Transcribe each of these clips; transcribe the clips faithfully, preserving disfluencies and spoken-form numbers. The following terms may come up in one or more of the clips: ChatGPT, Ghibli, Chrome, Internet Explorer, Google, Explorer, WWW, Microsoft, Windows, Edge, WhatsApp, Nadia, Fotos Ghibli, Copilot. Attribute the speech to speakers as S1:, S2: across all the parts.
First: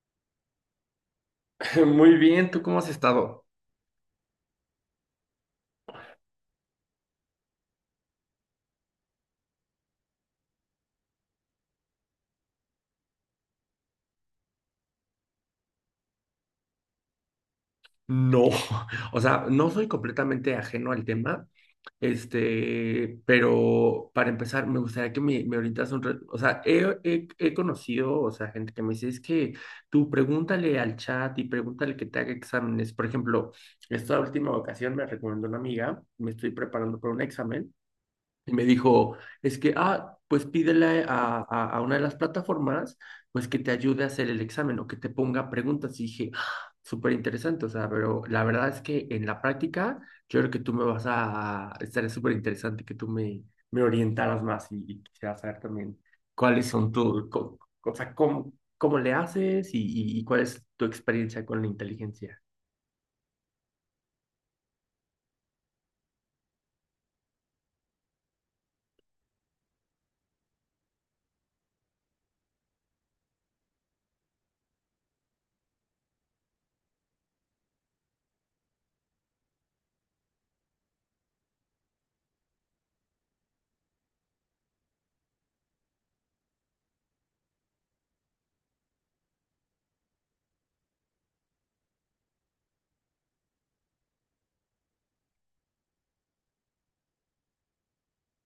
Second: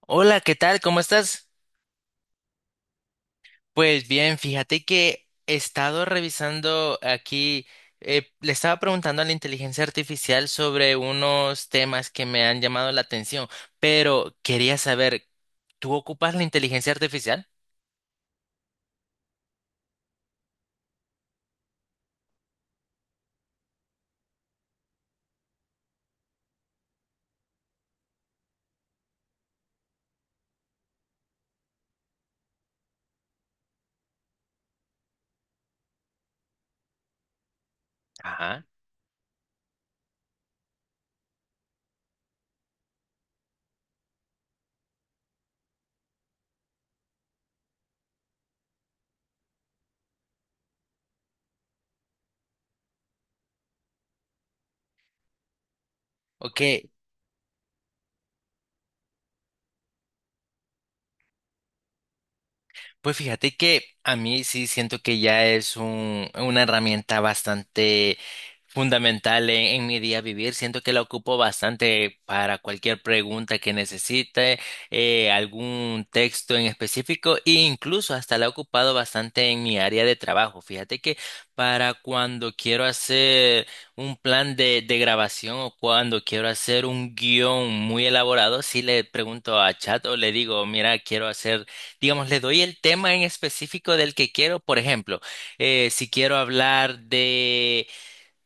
S1: Hola, ¿qué tal? ¿Cómo estás?
S2: Muy bien, ¿tú cómo has estado?
S1: Pues bien, fíjate que he estado revisando aquí, eh, le estaba preguntando a la inteligencia artificial sobre unos temas que me han llamado la atención, pero quería saber, ¿tú ocupas la inteligencia artificial?
S2: No. O sea, no soy completamente ajeno al tema, este, pero para empezar, me gustaría que me, me orientas un... re- o sea, he, he- he conocido, o sea, gente que me dice, es que tú pregúntale al chat y pregúntale que te haga exámenes. Por ejemplo, esta última ocasión me recomendó una amiga, me estoy preparando para un examen. Y me
S1: Ajá.
S2: dijo, es que, ah, pues pídele a, a- a una de las plataformas, pues que te ayude a hacer el examen o que te ponga preguntas. Y dije, "Ah, súper interesante, o sea, pero la verdad es que en la práctica, yo creo que tú me vas a, estaría súper interesante que tú me, me orientaras más y, y quisiera saber también
S1: Ok.
S2: cuáles son tu, co- o sea, cómo, cómo le haces y, y y cuál es tu experiencia con la inteligencia.
S1: Pues fíjate que a mí sí siento que ya es un- una herramienta bastante fundamental en, en mi día a vivir. Siento que la ocupo bastante para cualquier pregunta que necesite, eh, algún texto en específico e incluso hasta la he ocupado bastante en mi área de trabajo. Fíjate que para cuando quiero hacer un plan de, de grabación o cuando quiero hacer un guión muy elaborado, sí le pregunto a chat o le digo, mira, quiero hacer, digamos, le doy el tema en específico del que quiero. Por ejemplo, eh, si quiero hablar de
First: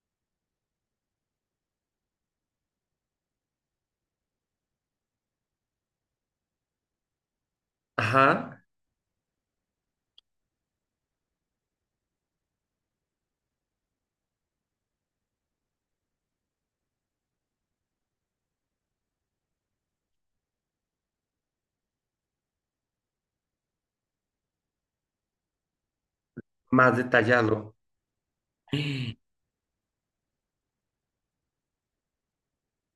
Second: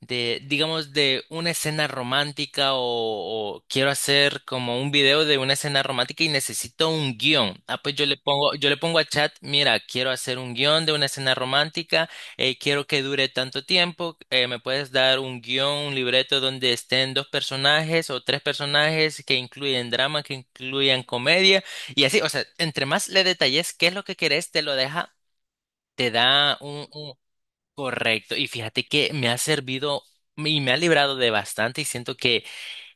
S1: de, digamos, de una escena romántica o, o quiero hacer como un video de una escena romántica y necesito un guión. Ah, pues yo le
S2: Ajá,
S1: pongo, yo le pongo a chat, mira, quiero hacer un guión de una escena romántica, eh, quiero que dure tanto tiempo, eh, me puedes dar un guión, un libreto donde estén dos personajes o tres personajes que incluyen drama, que incluyan comedia y así, o sea, entre más le detalles qué es lo que querés, te lo deja. Te da un
S2: más
S1: un-
S2: detallado.
S1: Correcto, y fíjate que me ha servido y me ha librado de bastante y siento que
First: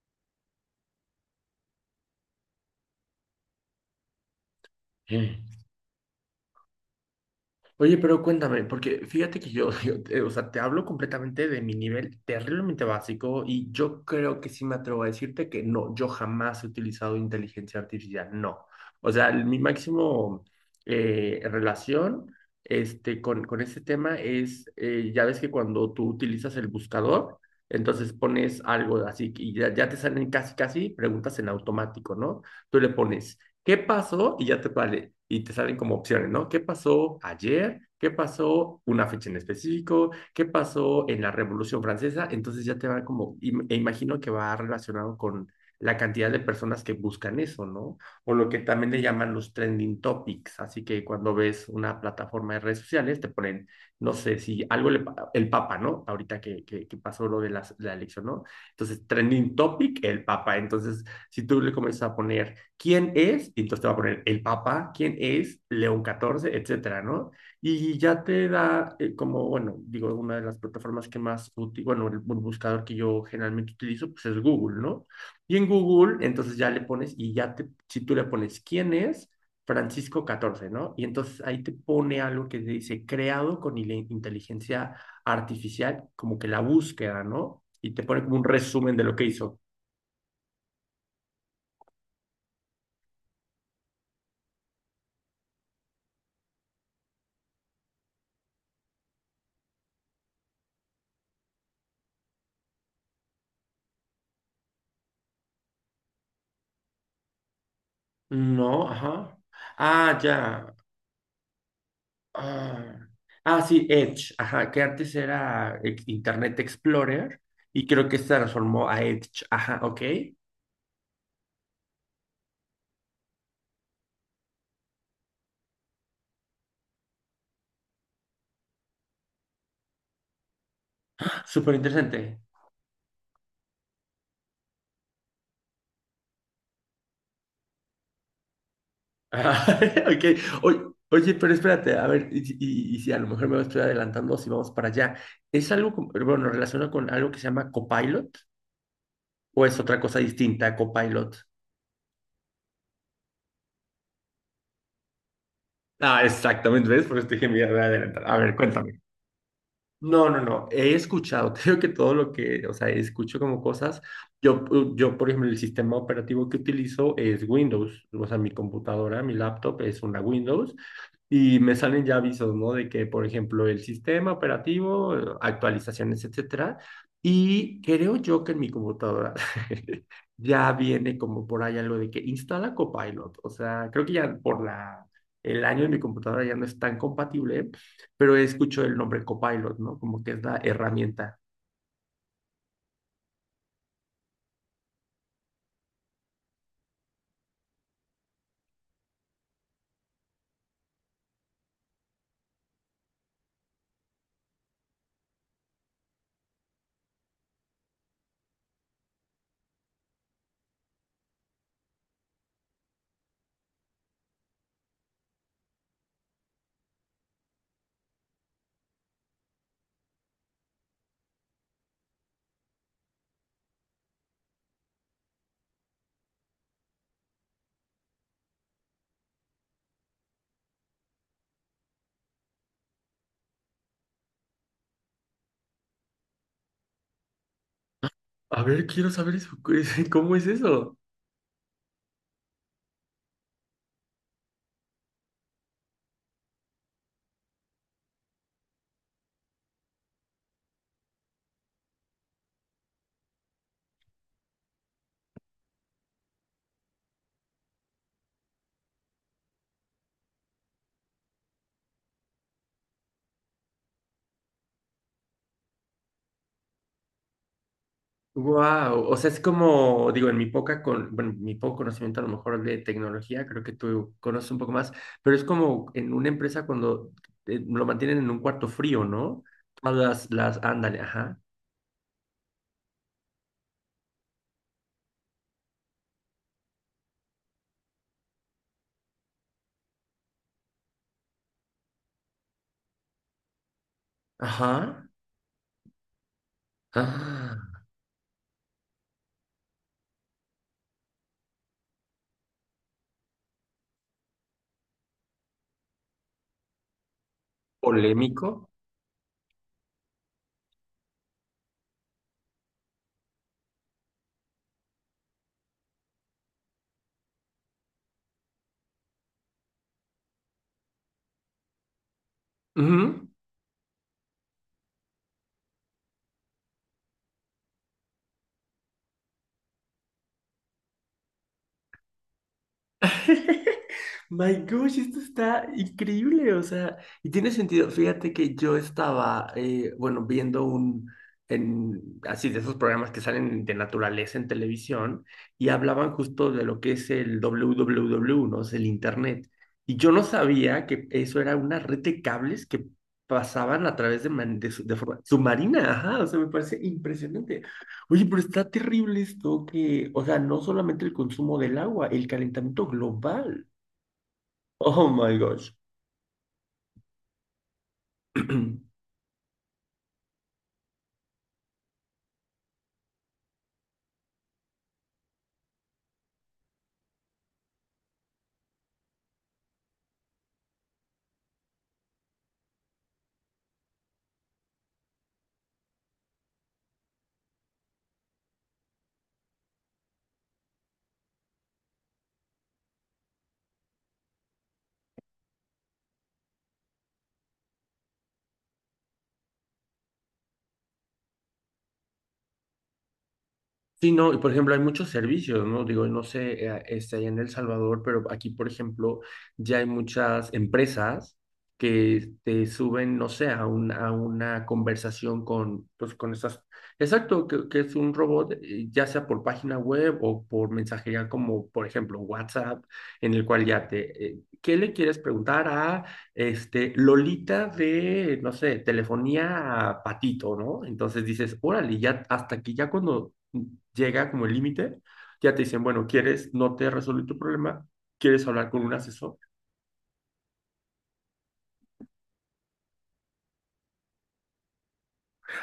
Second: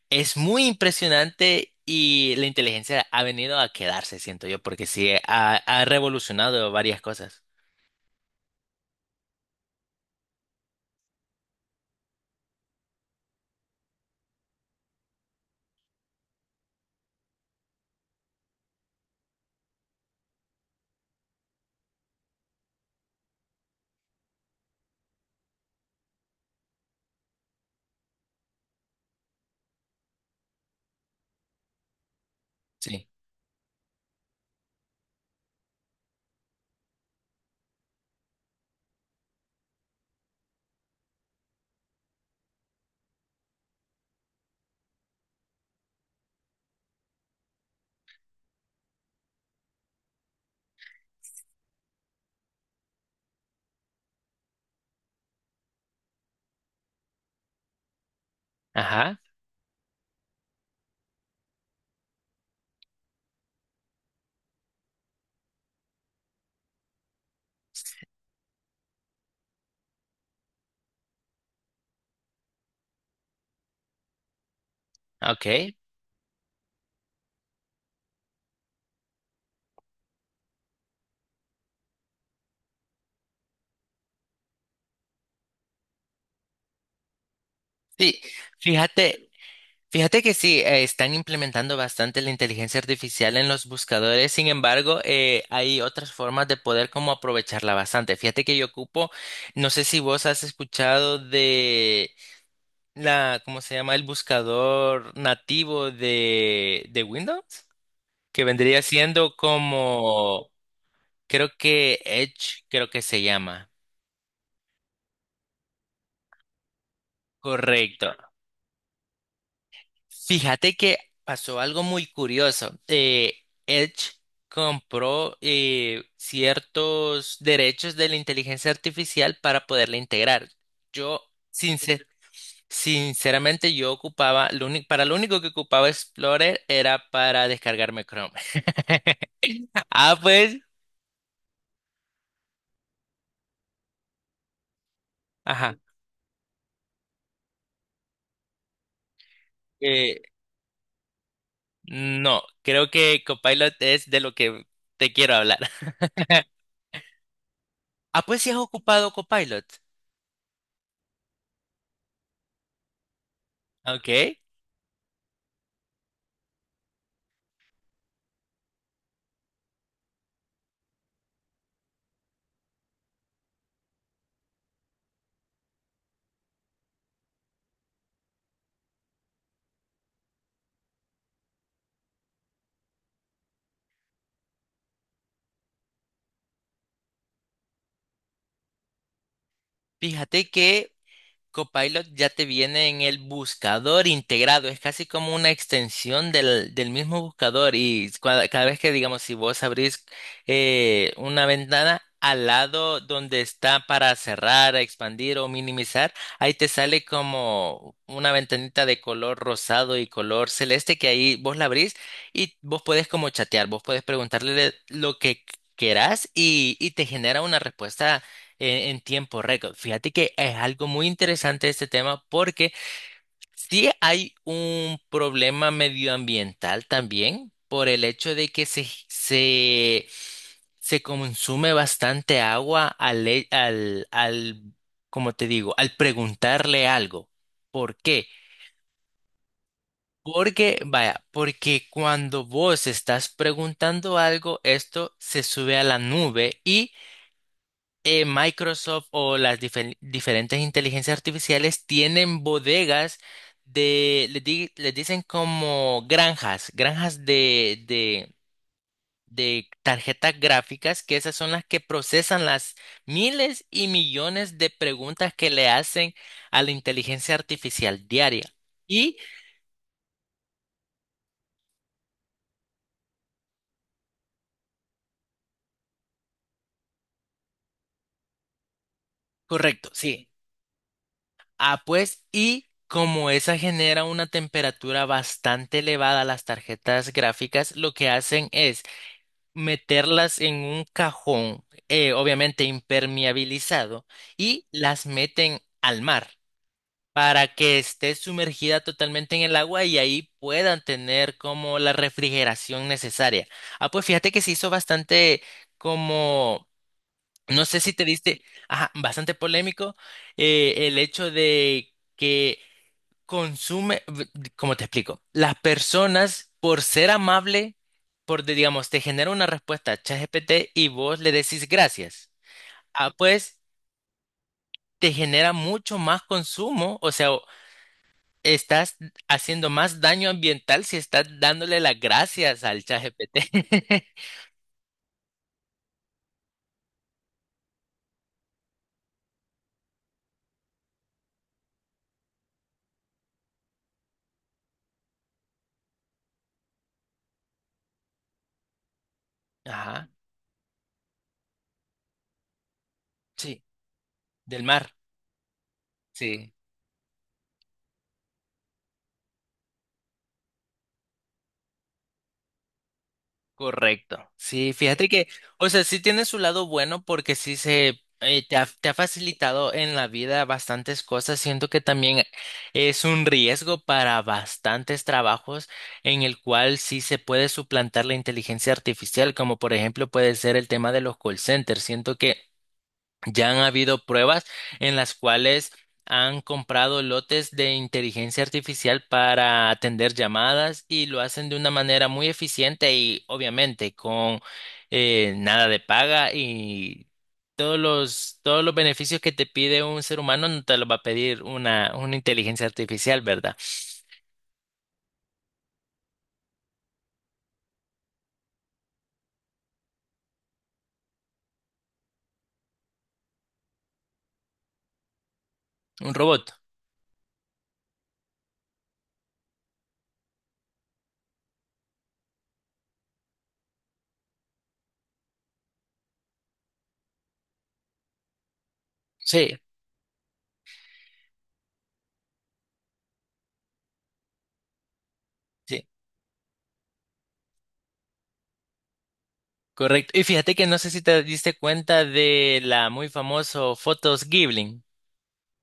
S1: es muy impresionante y la inteligencia ha venido a quedarse, siento yo, porque sí, eh, ha, ha revolucionado varias cosas.
S2: Oye, pero cuéntame, porque fíjate que yo, yo te- o sea, te hablo completamente de mi nivel terriblemente básico y yo creo que sí me atrevo a decirte que no, yo jamás he utilizado inteligencia artificial, no. O sea, el- mi máximo eh, relación este, con, con este tema es, eh, ya ves que cuando tú utilizas el buscador, entonces pones algo así y ya, ya te salen casi, casi preguntas en automático, ¿no? Tú le
S1: Sí.
S2: pones, ¿qué pasó? Y ya te vale, y te salen como opciones, ¿no? ¿Qué pasó ayer? ¿Qué pasó una fecha en específico? ¿Qué pasó en la Revolución Francesa? Entonces ya te va como, im- e imagino que va relacionado con la cantidad de personas que buscan eso, ¿no? O lo que también le llaman los trending topics. Así que cuando ves una plataforma de redes sociales, te ponen, no sé, si algo le, pa- el Papa, ¿no? Ahorita que, que, que pasó lo de la, la elección, ¿no? Entonces,
S1: Ajá,
S2: trending topic, el Papa. Entonces, si tú le comienzas a poner, ¿quién es? Y entonces te va a poner el Papa, ¿quién es? León catorce, etcétera, ¿no? Y ya te da, eh, como, bueno, digo, una de las plataformas que más útil, bueno, el, el buscador que yo generalmente utilizo, pues es Google, ¿no? Y en
S1: ok.
S2: Google, entonces ya le pones, y ya te, si tú le pones quién es, Francisco catorce, ¿no? Y entonces ahí te pone algo que dice creado con inteligencia artificial, como que la búsqueda, ¿no? Y te
S1: Sí,
S2: pone como un resumen de lo que
S1: fíjate,
S2: hizo.
S1: fíjate que sí, eh, están implementando bastante la inteligencia artificial en los buscadores, sin embargo, eh, hay otras formas de poder como aprovecharla bastante. Fíjate que yo ocupo, no sé si vos has escuchado de la, ¿cómo se llama? El buscador nativo de, de Windows, que vendría
S2: No,
S1: siendo
S2: ajá. Ah,
S1: como,
S2: ya.
S1: creo que Edge, creo
S2: Ah,
S1: que se
S2: ah,
S1: llama.
S2: sí, Edge, ajá, que antes era ex- Internet Explorer y
S1: Correcto.
S2: creo que se transformó a Edge, ajá, ok.
S1: Fíjate que pasó algo muy curioso. Eh, Edge compró, eh, ciertos derechos de la inteligencia artificial para poderla integrar. Yo,
S2: Súper
S1: sincer-
S2: interesante.
S1: sinceramente, yo ocupaba, lo uni- para lo único que ocupaba Explorer era para descargarme Chrome.
S2: Ajá,
S1: Ah,
S2: ok.
S1: pues,
S2: O- oye, pero espérate, a ver, y, si y- y si a lo mejor me estoy adelantando, si vamos para allá, ¿es
S1: ajá,
S2: algo, como- bueno, relacionado con algo que se llama Copilot o es otra cosa
S1: eh,
S2: distinta a Copilot?
S1: no, creo que Copilot es de lo que te quiero hablar.
S2: Ah, exactamente, ¿ves? Por eso te dije, mira, me voy a
S1: Ah,
S2: adelantar. A
S1: pues sí has
S2: ver, cuéntame.
S1: ocupado Copilot.
S2: No, no, no. He escuchado, creo que todo lo que, o sea, escucho como cosas.
S1: Ok,
S2: Yo, pu- yo, por ejemplo, el sistema operativo que utilizo es Windows. O sea, mi computadora, mi laptop es una Windows. Y me salen ya avisos, ¿no? De que, por ejemplo, el sistema operativo, eh, actualizaciones, etcétera. Y creo yo que en mi computadora ya viene como por ahí algo de que instala Copilot. O sea, creo que ya por la, el año de mi computadora ya no es tan compatible, pero escucho el nombre Copilot, ¿no? Como que es
S1: fíjate
S2: la
S1: que
S2: herramienta.
S1: Copilot ya te viene en el buscador integrado, es casi como una extensión del, del mismo buscador y cua- cada vez que, digamos, si vos abrís, eh, una ventana al lado donde está para cerrar, expandir o minimizar, ahí te sale como una ventanita de color rosado y color celeste que ahí vos la abrís y vos podés como chatear, vos podés preguntarle lo que querás y, y te genera una respuesta en, en tiempo récord. Fíjate que es algo muy interesante este tema porque sí hay un problema medioambiental también por el hecho de que se, se, se consume bastante agua al, e- al, al, como te digo, al preguntarle algo. ¿Por qué?
S2: A ver, quiero saber eso. ¿Cómo es
S1: Porque,
S2: eso?
S1: vaya, porque cuando vos estás preguntando algo, esto se sube a la nube y, eh, Microsoft o las difer- diferentes inteligencias artificiales tienen bodegas de, les, di- les dicen como granjas, granjas de, de, de tarjetas gráficas, que esas son las que procesan las miles y millones de preguntas que le hacen a la inteligencia artificial diaria.
S2: Wow, o
S1: Y,
S2: sea, es como, digo, en mi poca con, bueno, mi poco conocimiento a lo mejor de tecnología, creo que tú conoces un poco más, pero es como en una empresa cuando eh, lo mantienen en un cuarto frío, ¿no?
S1: correcto,
S2: Todas
S1: sí.
S2: las, las, ándale, ajá,
S1: Ah, pues, y como esa genera una temperatura bastante elevada, a las tarjetas gráficas lo que hacen es meterlas en un cajón, eh, obviamente impermeabilizado, y las
S2: ajá,
S1: meten al mar para que
S2: ah,
S1: esté sumergida totalmente en el agua y ahí puedan tener como la refrigeración necesaria. Ah, pues fíjate que se hizo bastante como, no sé si te diste,
S2: polémico.
S1: ajá, bastante polémico, eh, el hecho de que consume, ¿cómo te explico? Las personas, por ser amable, por, de- digamos, te genera una respuesta a ChatGPT y vos le decís gracias. Ah,
S2: Ujú.
S1: pues te genera mucho más consumo, o sea, o- estás haciendo más daño ambiental si estás dándole las gracias al ChatGPT.
S2: My gosh, esto está increíble, o sea, y tiene sentido. Fíjate que yo estaba, eh, bueno, viendo un, en, así de esos programas que salen de naturaleza en televisión y hablaban justo de lo que es el W W W, ¿no? Es el Internet. Y
S1: Ajá,
S2: yo no sabía que eso era una red de cables que
S1: sí,
S2: pasaban a través de, man-
S1: del
S2: de, su-
S1: mar,
S2: de forma submarina, ajá, o sea, me
S1: sí.
S2: parece impresionante. Oye, pero está terrible esto que, o sea, no solamente el consumo del agua, el calentamiento global.
S1: Correcto. Sí, fíjate
S2: Oh
S1: que,
S2: my
S1: o
S2: gosh.
S1: sea, sí tiene su lado bueno porque sí se, eh, te ha, te ha facilitado en la vida bastantes cosas. Siento que también es un riesgo para bastantes trabajos en el cual sí se puede suplantar la inteligencia artificial, como por ejemplo puede ser el tema de los call centers. Siento que ya han habido pruebas en las cuales han comprado lotes de inteligencia artificial para atender llamadas y lo hacen de una manera muy eficiente y obviamente con, eh, nada de paga y todos los, todos los beneficios que te pide un ser humano no te los va a pedir una, una inteligencia artificial, ¿verdad?
S2: Sí, no, y por ejemplo, hay muchos servicios, ¿no? Digo, no sé, eh, este, allá en El Salvador, pero aquí, por ejemplo, ya hay muchas empresas que te suben, no sé, a, un- a una conversación con,
S1: Un
S2: pues, con
S1: robot.
S2: estas. Exacto, que, que es un robot, eh, ya sea por página web o por mensajería, como por ejemplo WhatsApp, en el cual ya te, eh, ¿qué le quieres preguntar a este, Lolita de, no sé,
S1: Sí,
S2: telefonía a patito, ¿no? Entonces dices, órale, ya hasta aquí, ya cuando llega como el límite, ya te dicen,
S1: sí,
S2: bueno, ¿quieres? No te resolví tu problema, ¿quieres hablar con un asesor?
S1: correcto. Y fíjate que no sé si te diste cuenta de la muy famosa Fotos Ghibli.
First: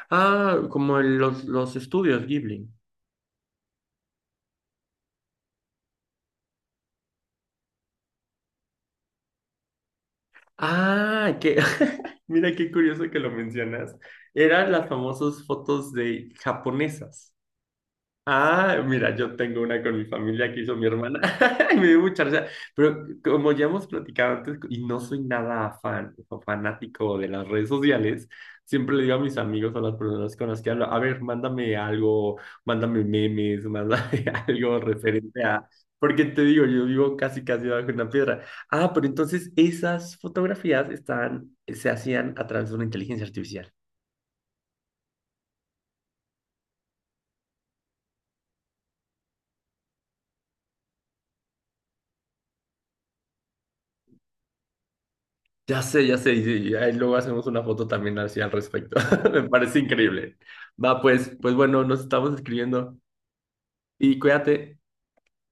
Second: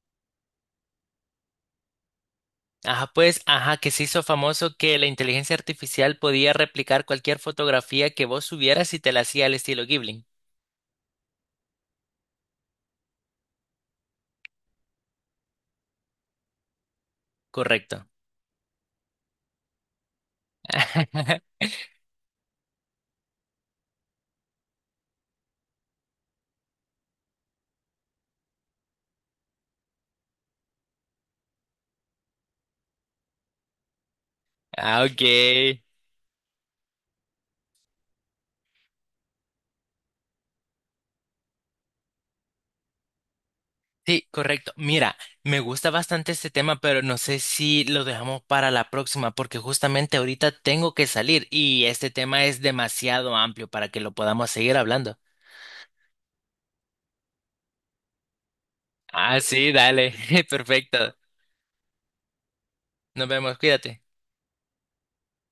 S2: Ah, como en los, los estudios Ghibli.
S1: Ajá, pues, ajá, que se hizo famoso que la inteligencia artificial podía replicar cualquier fotografía que vos subieras y te la hacía al estilo Ghibli.
S2: Ah, que, mira qué curioso que lo mencionas. Eran las famosas fotos de japonesas.
S1: Correcto.
S2: Ah, mira, yo tengo una con mi familia que hizo mi hermana. Y me dio mucha risa. Pero como ya hemos platicado antes, y no soy nada fan o fanático de las redes sociales, siempre le digo a mis amigos, a las personas con las que hablo, a ver, mándame algo, mándame memes, mándame algo
S1: Ah,
S2: referente a.
S1: ok.
S2: Porque te digo, yo vivo casi, casi bajo una piedra. Ah, pero entonces esas fotografías están, se hacían a través de una inteligencia artificial.
S1: Sí, correcto. Mira, me gusta bastante este tema, pero no sé si lo dejamos para la próxima, porque justamente ahorita tengo que salir y este tema es demasiado amplio para que lo podamos seguir hablando.
S2: Ya sé, ya sé, y, y ahí luego hacemos una foto también así al respecto.
S1: Ah,
S2: Me
S1: sí,
S2: parece
S1: dale.
S2: increíble. Va,
S1: Perfecto.
S2: pues, pues, bueno, nos estamos escribiendo
S1: Nos vemos, cuídate.
S2: y cuídate.